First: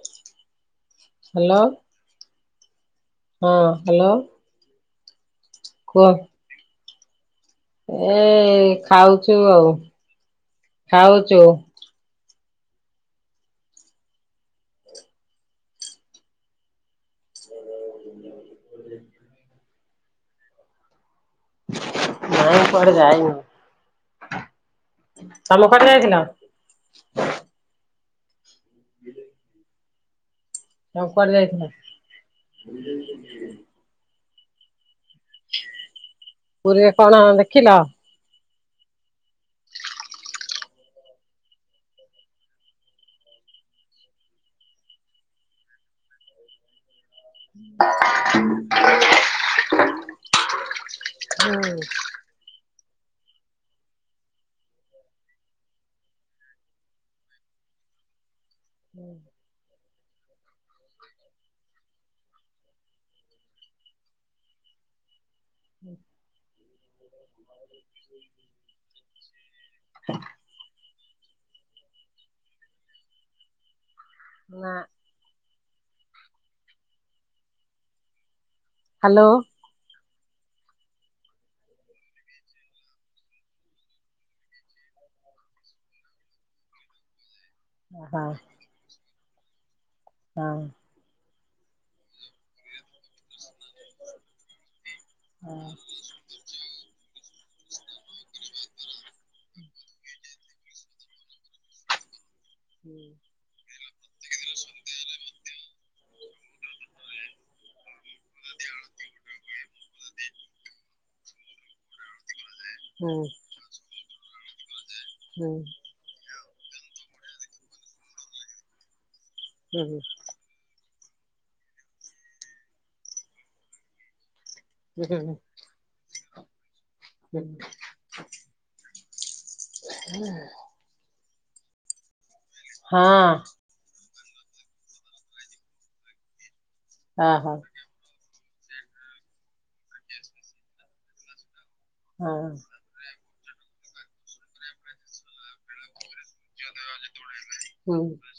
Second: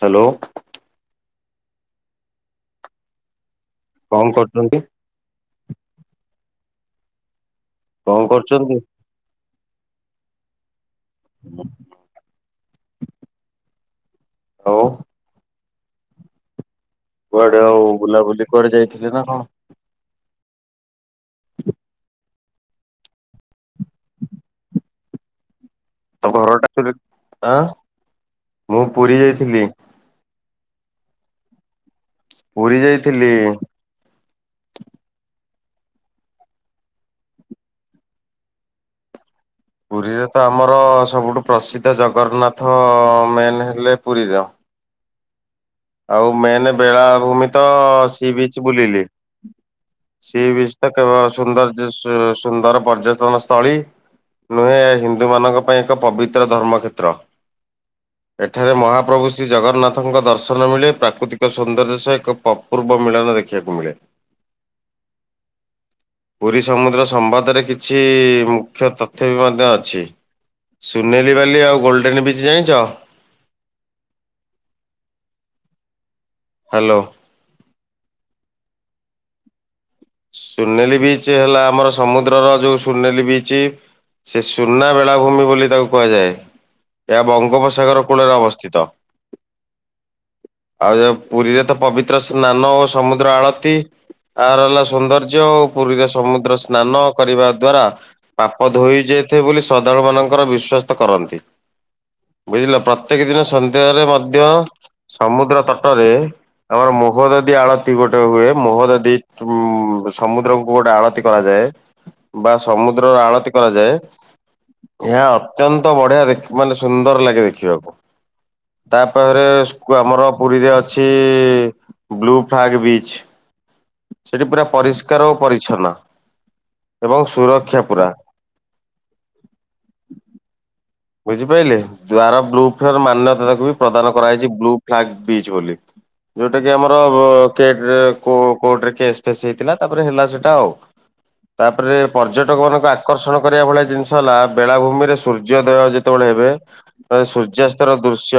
Hello. Hello. ହଁ। Hello କଣ କରୁଛନ୍ତି? କୁହ। ଏ କଣ କରୁଛନ୍ତି ଖାଉଛୁ ଆଉ ଖାଉଛୁ। ହଉ। କୁଆଡେ ଆଉ ବୁଲାବୁଲି କୁଆଡେ ଯାଇଥିଲେ ନା କଣ? ନାଇଁ କୁଆଡେ ଯାଇନୁ ତମ କଡେ ଯାଇଥିଲ? ତ ଘରଟା ଆଁ ମୁଁ ପୁରୀ ଯାଇଥିଲି। ଆଉ କୁଆଡେ ଯାଇଥିଲ ନା। ପୁରୀ ଯାଇଥିଲି। ପୁରୀରେ କଣ ଦେଖିଲ? ପୁରୀରେ ତ ଆମର ସବୁଠୁ ପ୍ରସିଦ୍ଧ ଜଗରନ୍ନାଥ ମେନ୍ ହେଲେ ପୁରୀର। ଆଉ ମେନ୍ ବେଳାଭୂମି ତ ସି ବିଚ ବୁଲିଲି ସି ବିଚ କେବେ ସୁନ୍ଦର୍ଯ୍ୟ ସୁନ୍ଦର ପର୍ଯ୍ୟଟନ ସ୍ଥଳୀ। ନୁହେଁ ଏହା ହିନ୍ଦୁମାନଙ୍କ ପାଇଁ ଏକ ପବିତ୍ର ଧର୍ମକ୍ଷେତ୍ର। ଏଠାରେ ମହାପ୍ରଭୁ ଶ୍ରୀ ଜଗନ୍ନାଥଙ୍କ ଦର୍ଶ ନ ମିଳେ ପ୍ରାକୃତିକ ସୌନ୍ଦର୍ଯ୍ୟ ସହ ଏକ ପ ପୂର୍ବ ମିଳନ ଦେଖିବାକୁ ମିଳେ। ପୁରୀ ସମୁଦ୍ର ସମ୍ବାଦରେ କିଛି ମୁଖ୍ୟ ତଥ୍ ଥ୍ୟ ବି ମଧ୍ୟ ଅଛି ସୁନେଲି ବାଲି ଆଉ ଗୋଲ୍ଡେନ୍ ବିଚ୍ ଜାଣିଛ। ନା। ହ୍ୟାଲୋ। ହ୍ୟାଲୋ। ସୁନେଲି ବିଚ୍ ହେଲା ଆମର ସମୁଦ୍ରର ଯୋଉ ସୁନେଲି ବିଚ୍। ସେ ସୁନା ବେଳାଭୂମି ବୋଲି ତାକୁ କୁହାଯାଏ ଏହା ବଙ୍ଗୋପସ ସାଗର ହଁ କୂଳରେ ଅବସ୍ଥିତ। ହଁ। ଆଉ ଯଉ ପୁରୀରେ ତ ପବିତ୍ର ସ୍ନାନ ଓ ସମୁଦ୍ର ଆଳତି ଆର ହେଲା ସୌନ୍ଦର୍ ଜ୍ୟ ଓ ହଁ ପୁରୀରେ ସମୁଦ୍ର ସ୍ନାନ କରିବା ଦ୍ଵାରା ପାପ ଧୋଇ ଯାଇଥାଏ ବୋଲି ଶ୍ରଦ୍ଧାଳୁ ମାନଙ୍କର ବିଶ୍ଵାସ୍ତ କରନ୍ତି। ବୁଝିଲ ପ୍ରତ୍ୟେକ ଦିନ ସନ୍ ଧ୍ୟ ରେ ମଧ୍ୟ ସମୁଦ୍ର ତଟରେ ଆମର ମୁହ ଦଦି ଆଳ ତି ଗୋଟେ ହୁଏ ମୋହ ଦ ଦି ସମୁଦ୍ରକୁ ଗୋଟେ ଆଳତି କରାଯାଏ ବା ସମୁଦ୍ରର ହୁଁ ଆଳତି କରାଯାଏ ଏହା ଅତ୍ୟନ୍ ତ ବଢିଆ ଦେଖ ମାନେ ସୁନ୍ଦର ଲାଗେ ଦେଖିବାକୁ ତାପରେ ସୁକୁ ହୁଁ ଆମର ପୁରୀରେ ଅଛି ବ୍ଲୁ ଫାଗବିଚ୍। ସେଠି ପୁରା ହୁଁ ପରିଷ୍କାର ଓ ପରିଚ୍ଛନ୍ନ ଏବଂ ହୁଁ ହୁଁ ସୁରକ୍ଷା ପୁରା। ହେଲା। ବୁଝିପାଇଲେ ଦ୍ଵାର ବ୍ଲୁ ଫେୟର ହଁ ମାନ୍ୟତା ତାକୁ ବି। ପ୍ରଦାନ କରାଯାହାଇଛି ବ୍ଲୁ ଫ୍ଲାଗ ବିଚ୍ ବୋଲି ଯୋଉଟା କି ଆମର ବ ଓହୋ କେ ରେ କୋ କୋର୍ଟରେ କେସ୍ ଫେଶ ହେଇଥିଲା ତାପରେ ହେଲା ସେଟା ଆଉ ତାପରେ ହଁ ପର୍ଯ୍ୟଟକ ମାନଙ୍କ। ଆକର୍ଷଣ କରିବା ଭଳିଆ ଜିନିଷ ହେଲା ବେଳାଭୂମିରେ ସୂର୍ଯ୍ୟୋଦୟ ଯେତେବେଳେ ହେବେ ସୂ ସୂର୍ଯ୍ୟାସ୍ତର ହୁଁ ଦୃଶ୍ୟ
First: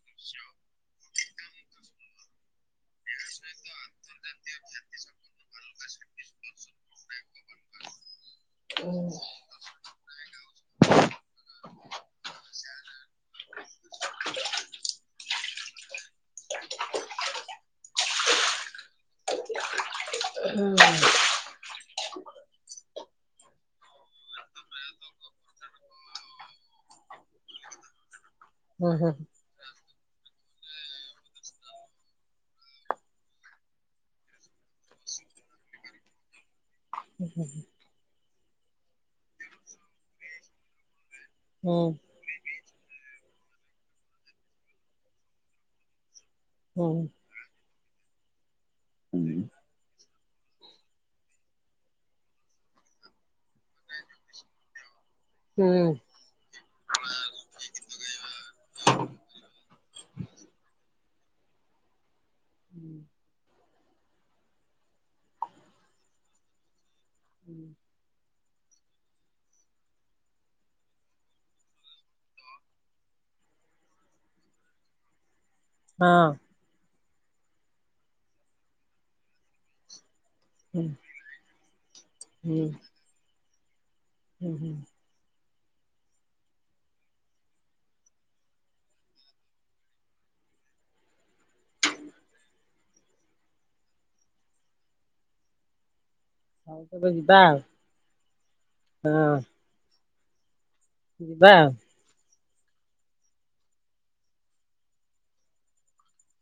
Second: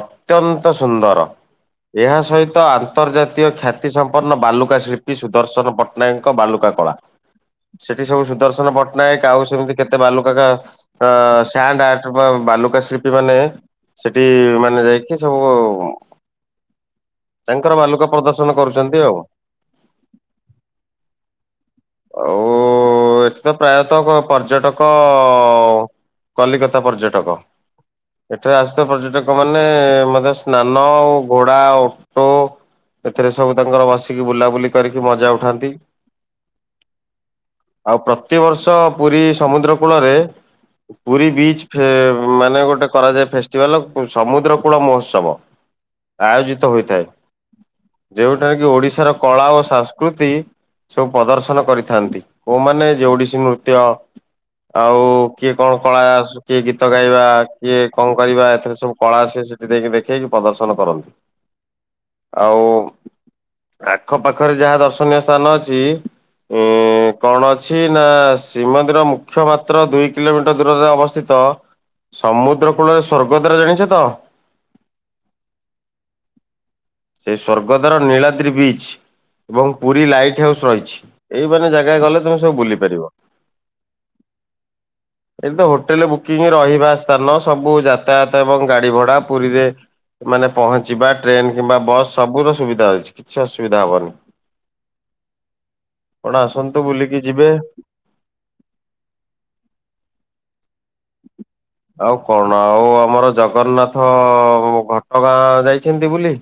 ଅତ୍ୟନ୍ତ ସୁନ୍ଦର। ଏହା ସହିତ ଆନ୍ତର୍ଜାତୀୟ ଖ୍ୟାତିସମ୍ପନ୍ନ ବାଲୁକା ଶିଳ୍ପୀ ସୁଦର୍ଶନ ପଟ୍ଟନାୟକଙ୍କ ବାଲୁକା କଳା। [unintelligible] ସେଠି ସବୁ ସୁଦର୍ଶନ ହୁଁ ପଟ୍ଟନାୟକ ଆଉ ସେମିତି କେତେ ବାଲୁକା କା ଆ ଶ ହାଣ୍ଡ ଆର୍ଟ ବା ବାଲୁକା ଶିଳ୍ପୀ ମାନେ ସେଠି ମାନ ଯାଇକି ସବୁ। ତାଙ୍କର ବାଲୁକା ପ୍ରଦର୍ଶନ କରୁଛନ୍ତି ଆଉ। ହୁଁ। ଆଉ ଏଠି ତ ପ୍ରାୟତଃ ପର୍ଯ୍ୟଟକ। କଲିକତା ପର୍ଯ୍ୟଟକ ଏଠାରେ ଆସୁଥିବା ହୁଁ ହୁଁ ପର୍ଯ୍ୟଟକ। ମାନେ ମଧ୍ୟ ସ୍ନାନ ଆଉ ଘୋଡ଼ା ଓଟ। ଏଥେରେ ସବୁ ତାଙ୍କର ବସିକି ବୁଲାବୁଲି କରିକି ମଜା ଉଠାନ୍ତି। [inaudible] ଆଉ ପ୍ରତିବର୍ଷ ପୁରୀ ସମୁଦ୍ର କୂଳରେ ପୁରୀ ବିଚ୍ ହୁଁ ଫେ ମାନେ ଗୋଟେ କରାଯାଏ ଫେଷ୍ଟିଭାଲ ସମୁଦ୍ର କୂଳ ମହୋତ୍ସବ ଆୟୋଜିତ। ହୁଁ ହଁ ହୋଇଥାଏ ଯେଉଁଠାରେ କି ଓଡିଶାର କଳା ଓ ସଂ ସ୍କୃତି ସବୁ ପ୍ରଦର୍ଶନ କରିଥାନ୍ତି କୋଉମାନେ ଯେ ଓଡିଶୀ ନୃତ୍ୟ। ଆଉ କିଏ କଣ? ହୁଁ କା ସୁ କିଏ ଗୀତ ଗାଇବା କିଏ କଣ କରିବା ଏଥିର ସବୁ କଳା ସେ ସେଠି ଯାଇକି ଦେଖେଇକି ପ୍ରଦର୍ଶନ କରନ୍ତି। ଆଉ। ଆଖ ପାଖରେ ଯାହା ଦର୍ଶନୀୟ ସ୍ଥାନ ଅଛି ଉଁ। କଣ ଅଛି ନା ଶ୍ରୀମନ୍ଦିର ମୁଖ୍ୟ ମାତ୍ର ଦୁଇ କିଲୋମିଟର। ର ଦୂରରେ ଅବସ୍ଥିତ ସମୁଦ୍ର କୂଳରେ ସ୍ଵର୍ଗ ଦ୍ୱାର ଜାଣିଛ ତ। ହଁ। ସେଇ ସ୍ଵର୍ଗଦ୍ୱାର ନୀଳାଦ୍ରି ବିଚ୍‌। ଏବଂ ପୁରୀ ଲାଇଟ୍ ହାଉସ୍ ରହିଛି ଏଇ ମାନେ ଜାଗା ଗଲେ ତମେ ସବୁ ହୁଁ ବୁଲି ପାରିବ। ହୁଁ ହୁଁ। ଏବେ ତ ହୋଟେଲ ବୁକିଂ ରହିବା ସ୍ଥାନ ସବୁ ଯାତାୟାତ ଏବଂ ଗାଡି ଭଡା ପୁରୀରେ। ମାନେ ପହଞ୍ଚିବା ଟ୍ରେନ କିମ୍ବା ବସ୍ ସବୁର ସୁବିଧା ହୋଇଛି କିଛି ଅସୁବିଧା ହବନି। ଆପଣ ଆସନ୍ତୁ ହଉ ତବେ ବୁଲିକି ଯିବା ଯିବେ। ଆଉ ହଁ। ଯିବା ଆଉ। ଆଉ କଣ ଆଉ ଆମର ଜଗନ୍ନାଥ ଘଟଗାଁ ଯାଇଛନ୍ତି ବୁଲି‌।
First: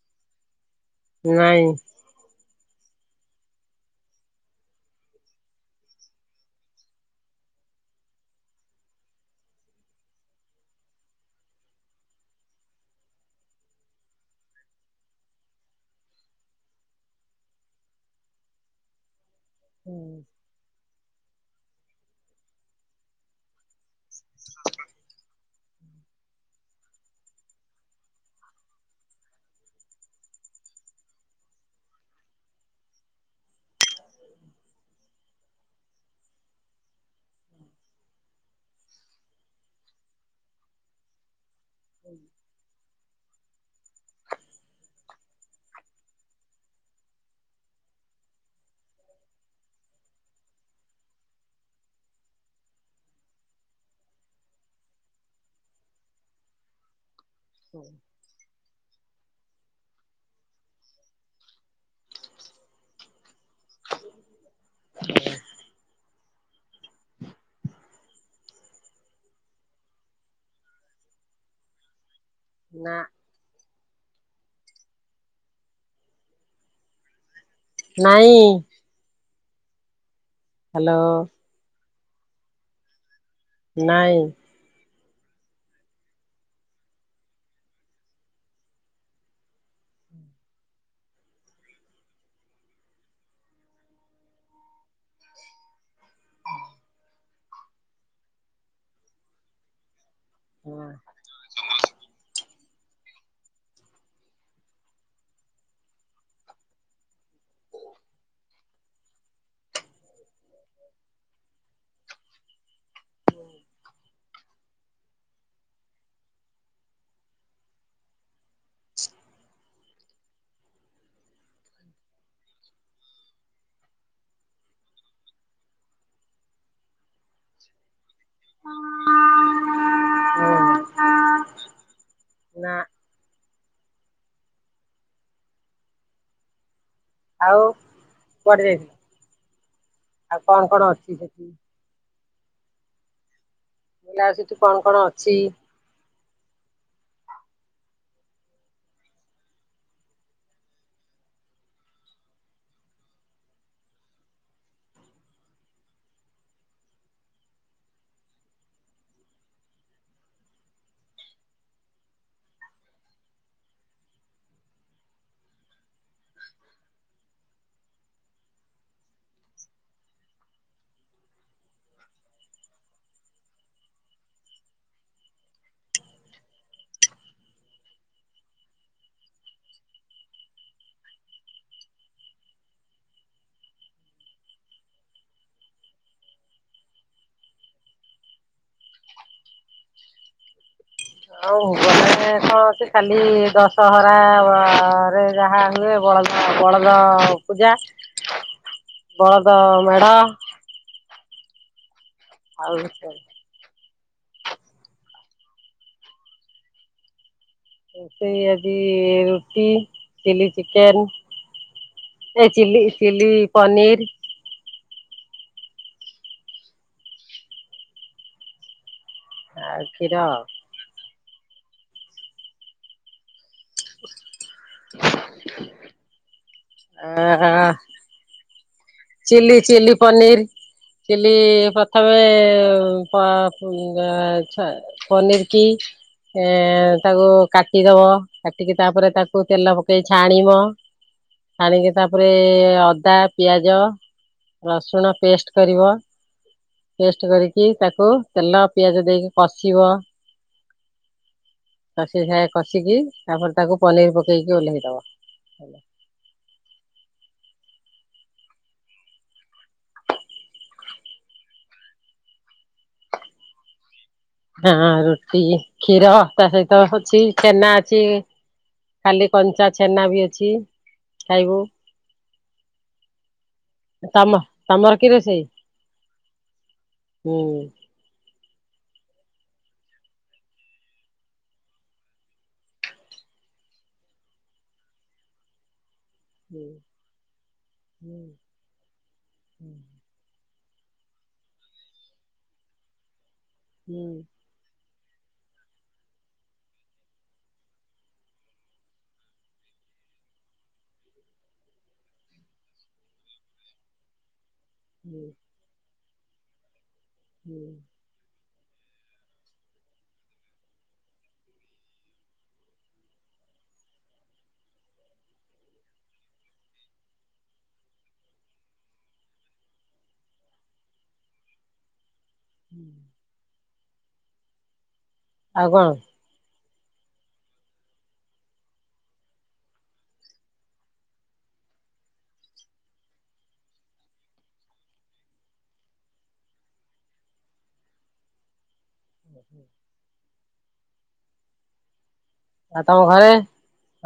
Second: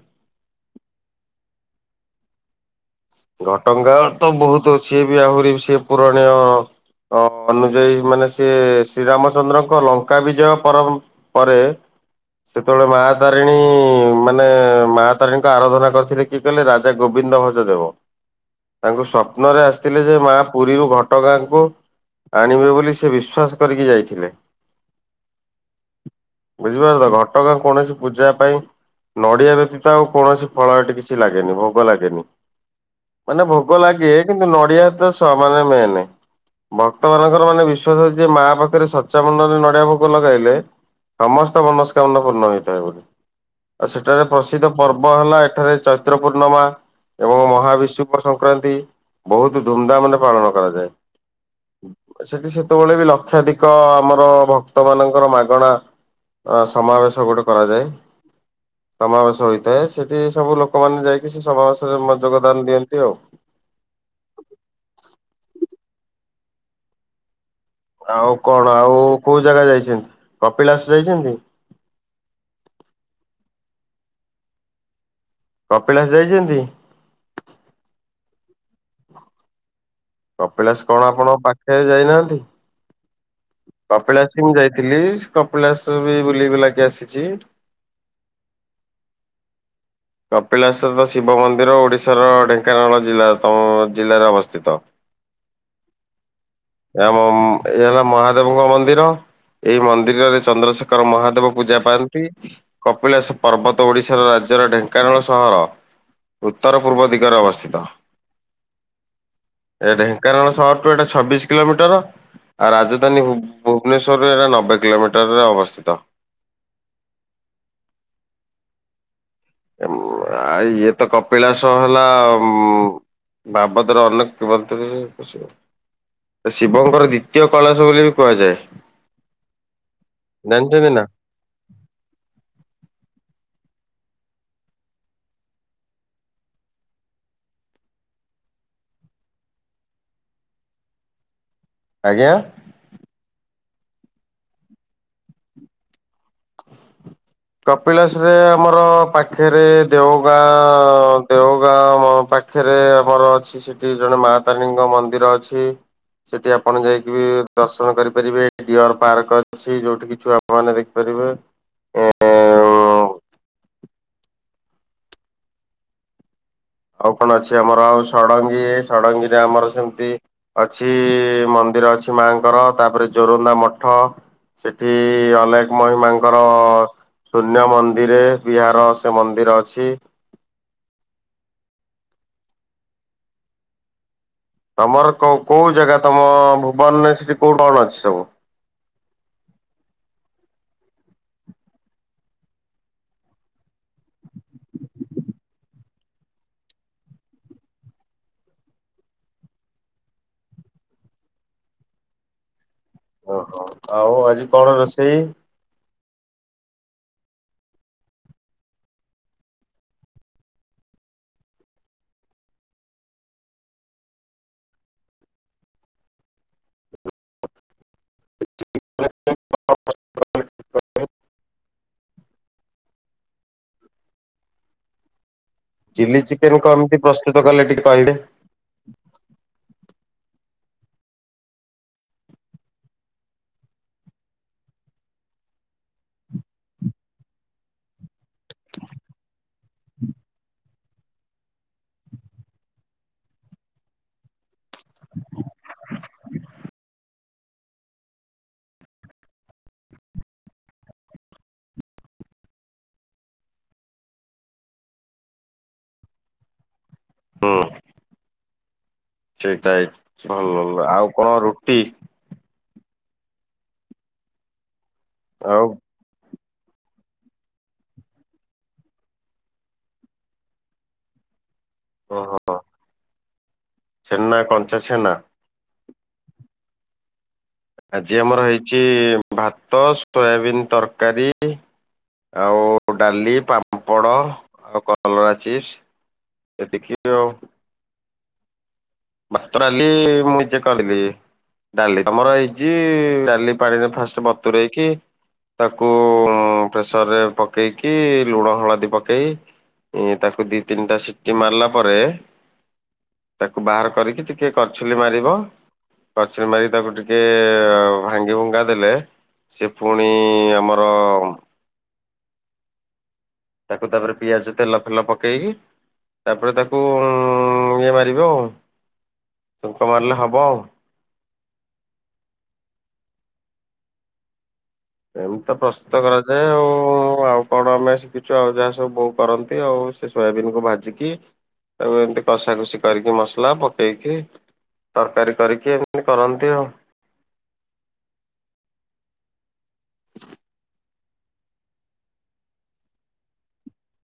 ନାଇଁ। ଘଟଙ୍ଗା ତ ବହୁତ ଅଛି ଏ ବି ଆହୁରି ବି ସେ ପୁରାଣୀୟ। ଅ ଅନୁଯାୟୀ ମାନେ ସିଏ ଶ୍ରୀରାମଚନ୍ଦ୍ରଙ୍କ ଲଙ୍କା ବିଜୟ ପର ପରେ। ସେତେବେଳେ ମା ତାରିଣୀ ମାନେ ମା ତାରିଣୀଙ୍କ ଆରାଧନା କରିଥିଲେ। କିଏ କହିଲେ ରାଜା ଗୋବିନ୍ଦ ଭଞ୍ଜ ଦେବ ତାଙ୍କୁ ସ୍ୱପ୍ନରେ ଆସିଥିଲେ ଯେ ମା ପୁରୀରୁ ଘ ଘଟ ଗାଁକୁ ଆଣିବେ ବୋଲି ସେ ବିଶ୍ଵାସ କରିକି ଯାଇଥିଲେ। ବୁଝିପାରିଲେ ତ ଘଟଗାଁ କୌଣସି ପୂଜା ପାଇଁ। ନଡ଼ିଆ ବ୍ୟତୀତ ଆଉ କୌଣସି ଫଳ ଏଠି କିଛି ଲାଗେନି ଭୋଗ ଲାଗେନି। ମାନେ ଭୋଗ ଲାଗେ କିନ୍ତୁ ନଡିଆ ତ ସ ମାନେ ମେନ୍। ଭକ୍ତମାନଙ୍କର ମାନେ ବିଶ୍ଵାସ ଅଛି ଯେ ମା ପାଖରେ ସଚାମନ ରେ ନଡିଆ ଭୋଗ ଲଗାଇଲେ। ସମସ୍ତ ମନସ୍କାମନା ପୂର୍ଣ୍ଣ ହେଇଥାଏ ବୋଲି। ଆଉ ସେଠାରେ ପ୍ରସିଦ୍ଧ ପର୍ବ ହେଲା ଏଠାରେ ଚୈତ୍ର ପୂର୍ଣ୍ଣିମା ଏବଂ ମହା ବିଶୁଭ ସଂକ୍ରାନ୍ତି ବହୁତ ଧୁମଧାମ ରେ ପାଳନ କରାଯାଏ। ସେଠି ସେତେବେଳେ ବି ଲକ୍ଷାଧିକ ଆମର ଭକ୍ତ ମାନଙ୍କର ମାଗଣା। ଅ ସମାବେଶ ଗୁଡିକ। କରାଯାଏ ସମାବେଶ ହୋଇଥାଏ ସେଠି ସବୁ ଲୋକମାନୋନ ଯାଇକି ସେ ସମବେଶରେ ଯ ପ୍ରଦାନ ଦିଅନ୍ତି ଆଉ। [inaudible] ଆଉ କଣ ଆଉ କୋଉ ଜାଗା ଯାଇଛନ୍ତି କପିଳାସ ଯାଇଛନ୍ତି? ନା। କପିଳାସ ଯାଇଛନ୍ତି? ନାଇଁ। କପିଳାସ କଣ ହ୍ୟାଲୋ ଆପଣଙ୍କ ପାଖରେ ଯାଇନାହାନ୍ତି। ନାଇଁ କପିଳାସ ମୁଁ ଯାଇଥିଲି କପିଳାସ ବି ବୁଲି ବୁଲାକି ଆସିଛି। କପିଳାସର ଶିବ ମନ୍ଦିର ଓଡିଶାର ଢେଙ୍କାନାଳ ଜିଲ୍ଲା ତମ ଜିଲ୍ଲାରେ ଅବସ୍ଥିତ। [inaudible] ଆମ ଏଇ ହେଲା ମହାଦେବଙ୍କ ମନ୍ଦିର ଏଇ ମନ୍ଦିରରେ ଚନ୍ଦ୍ରଶେଖର ମହାଦେବ ପୂଜା ପାଆନ୍ତି କପିଳାସ ପର୍ବତ ଓଡିଶାର ରାଜ୍ୟର ଢେଙ୍କ କାରଣ ସହର ଉତ୍ତର ପୂର୍ବ ଦିଗରେ ଅବସ୍ଥିତ। ଏ ଢେଙ୍କାନାଳ ସହର ଠୁ ଏଟା ଛବିଶ କିଲୋମିଟର ଆଉ ରାଜ ଧାନୀ ଭୁବନେଶ୍ୱରରେ ଏ ନବେ କିଲୋମିଟର ରେ ଅବସ୍ଥିତ। ଆ ଇଏ ତ କପିଳାସ ହେଲା ଉ ବାବଦରେ ଅନେକ କିମନ୍ତ ଶିବଙ୍କର ଦି ତୀୟ କୈଳାଶ ବୋଲି ବି କୁହାଯାଏ ଜାଣିଛନ୍ତି ନା। ନା। ଆଉ କୁଆଡେ ଯାଇଥିଲ ଆଉ କଣ କଣ ଅଛି ସେଠି? ଆଜ୍ଞା। ଲା ସେଠି କଣ କଣ ଅଛି? [inaudible] କପିଳାସରେ ଆମର ପାଖରେ ଦେଓଗାଁ ଦେଉଗାଁ ପାଖ ଖେରେ ଆମର ଅଛି ସେଠି ଜଣେ ମା ତାରିଣୀଙ୍କ ମନ୍ଦିର ଅଛି। ସେଠି ଆପଣ ଯାଇକି ବି ଦର୍ଶନ କରିପାରିବେ ଡିଅର ପାର୍କ ଅଛି ଯୋଉଠି କି ଛୁଆ ମାନେ ଦେଖିପାରିବେ। ଏ ଏ ଆଉ କଣ ଅଛି ଆମର ଆଉ ଷଡଙ୍ଗୀ ଷଡଙ୍ଗୀରେ ଆମର ସେମିତି ଅଛି ମନ୍ଦିର ଅଛି ମାଆଙ୍କର ତାପରେ ଜୋରନ୍ଦା ମଠ। ସେଠି ଅଲେଖ ମହିମାଙ୍କର ଶୂନ୍ୟ ମନ୍ଦିରେ ବିହାର ସେ ମନ୍ଦିର ଅଛି। ତମର କୋ କୋଉ ଜାଗା ତମ ଭୁବନରେ ସେଠି କୋଉ କଣ ଅଛି ସବୁ? ଆଉ ଭୁବନରେ ତ ଅଛି ଖାଲି ଦଶହରା ରେ ଯାହା ହୁଏ ବଳଦ ବଳଦ ପୂଜା ବଳଦ ମେଢ। ଆଉ ଓହୋ ଆଉ ଆଜି କଣ ରୋଷେଇ? ରୋସେଇ ଆଜି ରୁଟି ଚିଲି ଚିକେନ। ଏ ଚିଲି ଚିଲି ପନିର। ଆଉ କ୍ଷୀର। [unintelligible] [unintelligible] ଚିଲି ଚିକେନ କମିତି ପ୍ରସ୍ତୁତ କଲେ ଟିକେ କହିବେ। ଚିଲି ଚିଲି ପନିର ଚିଲି ପ୍ରଥମେ ଛ ପନିର କି ତାକୁ କାଟିଦବ। କାଟିକି ତାପରେ ତାକୁ ତେଲ ଦେଇ ଛାଣିବ ଛାଣିକି ତାପରେ ଅଦା ପିଆଜ ରସୁଣ ପେଷ୍ଟ କରିବ ପେଷ୍ଟ କରିକି ତାକୁ ତେଲ ପିଆଜ ଦେଇକି କଷିବ। କଷି ସାଏ କଷିକି ତାପରେ ତାକୁ ପନିର ପକେଇକି ଓହ୍ଲେଇଦବ। ହୁଁ। ସେଟା ଭଲ ଆଉ କଣ ରୁଟି? ହଁ ରୁଟି ଆଉ କ୍ଷୀର ତା ସହିତ ଅଛି ଛେନା ଅଛି। ଖାଲି କଞ୍ଚା ଛେନା ବି ଅଛି, ଖାଇବୁ। ଓହୋ। ଛେନା ତମ କଞ୍ଚା ତମର କି ଛେନା ରୋଷେଇ, ହୁଁ। ଆଜି ଆମର ହେଇଛି ଭାତ, ସୋୟାବିିନ ତରକାରୀ ଆଉ ଡ଼ାଲି, ପାମ୍ପଡ଼ ଆଉ କଲରା ଚିପ୍ସ। ଏ ହୁଁ ଦେଖିବ ଆ ହୁଁ। ଭାତ, ଡ଼ାଲି ମୁଁ ନିଜେ କରି [unintelligible] ଡ଼ାଲି ଆମର ଏଇଚି ଡ଼ାଲି ପାଣିରେ ହୁଁ ଫାଷ୍ଟ ବତୁରେଇକି ତାକୁ ପ୍ରେସରରେ ପକେଇକି ଲୁଣ, ହଳଦୀ ପକେଇ ଏ ତାକୁ ଦି ତିନିଟା ସିଟି ମାରିଲା ପରେ ତାକୁ ବାହାର କରିକି ଟିକେ କଛୁଲି ହୁଁ ହୁଁ ମାରିବ କଛୁଲି ମାରିକି ତାକୁ ଟିକେ ହୁଁ ଭାଙ୍ଗି ଭୁଙ୍ଗା ଦେଲେ ସେ ପୁଣି ଆମର ତାକୁ ତାପରେ ପିଆଜ ତେଲ ଫେଲ ପକେଇକି ତାପରେ ତାକୁ ଇଏ ମାରିବେ ଆଉ ଛୁଙ୍କ ମାରିଲେ ହବ ଆଉ। ହୁଁ। ଏମିତି ତ ପ୍ରସ୍ତୁତ କରାଯାଏ ଆଉ। ଆଉ କଣ ଆମେ ଶିଖିଚୁ ଆଉ ଯାହା ସବୁ ବୋଉ କରନ୍ତି ଆଉ ସେ ସୋୟାବନ୍ କୁ ଭାଜିକି ତାକୁ ଏମିତି କଷା କଷି କରିକି ମସଲା ପକେଇକି ତରକାରୀ କରିକି ଏମିତି କରନ୍ତି ଆଉ। [inaudible] ଆଉ ତମ ଘରେ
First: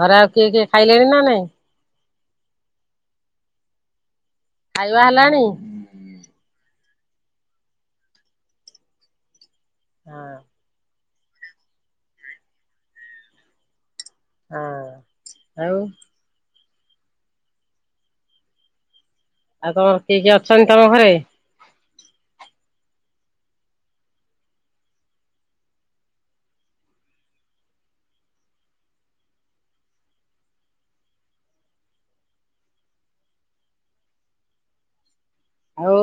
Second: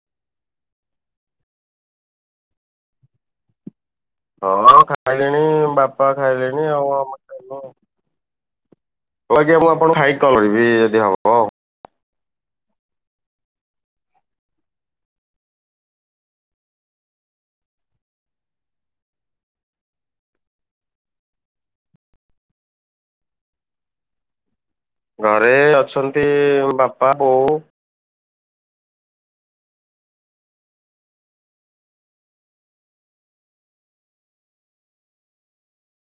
ଘରେ ଆଉ କିଏ କିଏ ଖାଇଲେଣି ନା ନାଇଁ? ହଁ ଖାଇବା ଖାଇଲେଣି ହେଲାଣି ବାପା ଖାଇଲେଣି ଆଉ ଆମ [unintelligible] ଆଜ୍ଞା, ମୁଁ ଆପଣଙ୍କୁ ଖାଇକି ହଁ କଲ କରିବି ଯଦି ହବ। ଆଉ। ହଁ, ଆଉ। ଆଉ ତମର କିଏ କିଏ ଅଛନ୍ତି ତମ ଘରେ? ଘରେ ଅଛନ୍ତି ବାପା, ବୋଉ। ଆଉ?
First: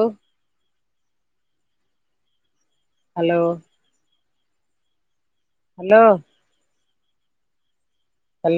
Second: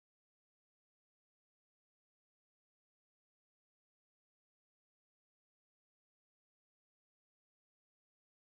ହ୍ୟାଲୋ। ହ୍ୟାଲୋ। ହ୍ୟାଲୋ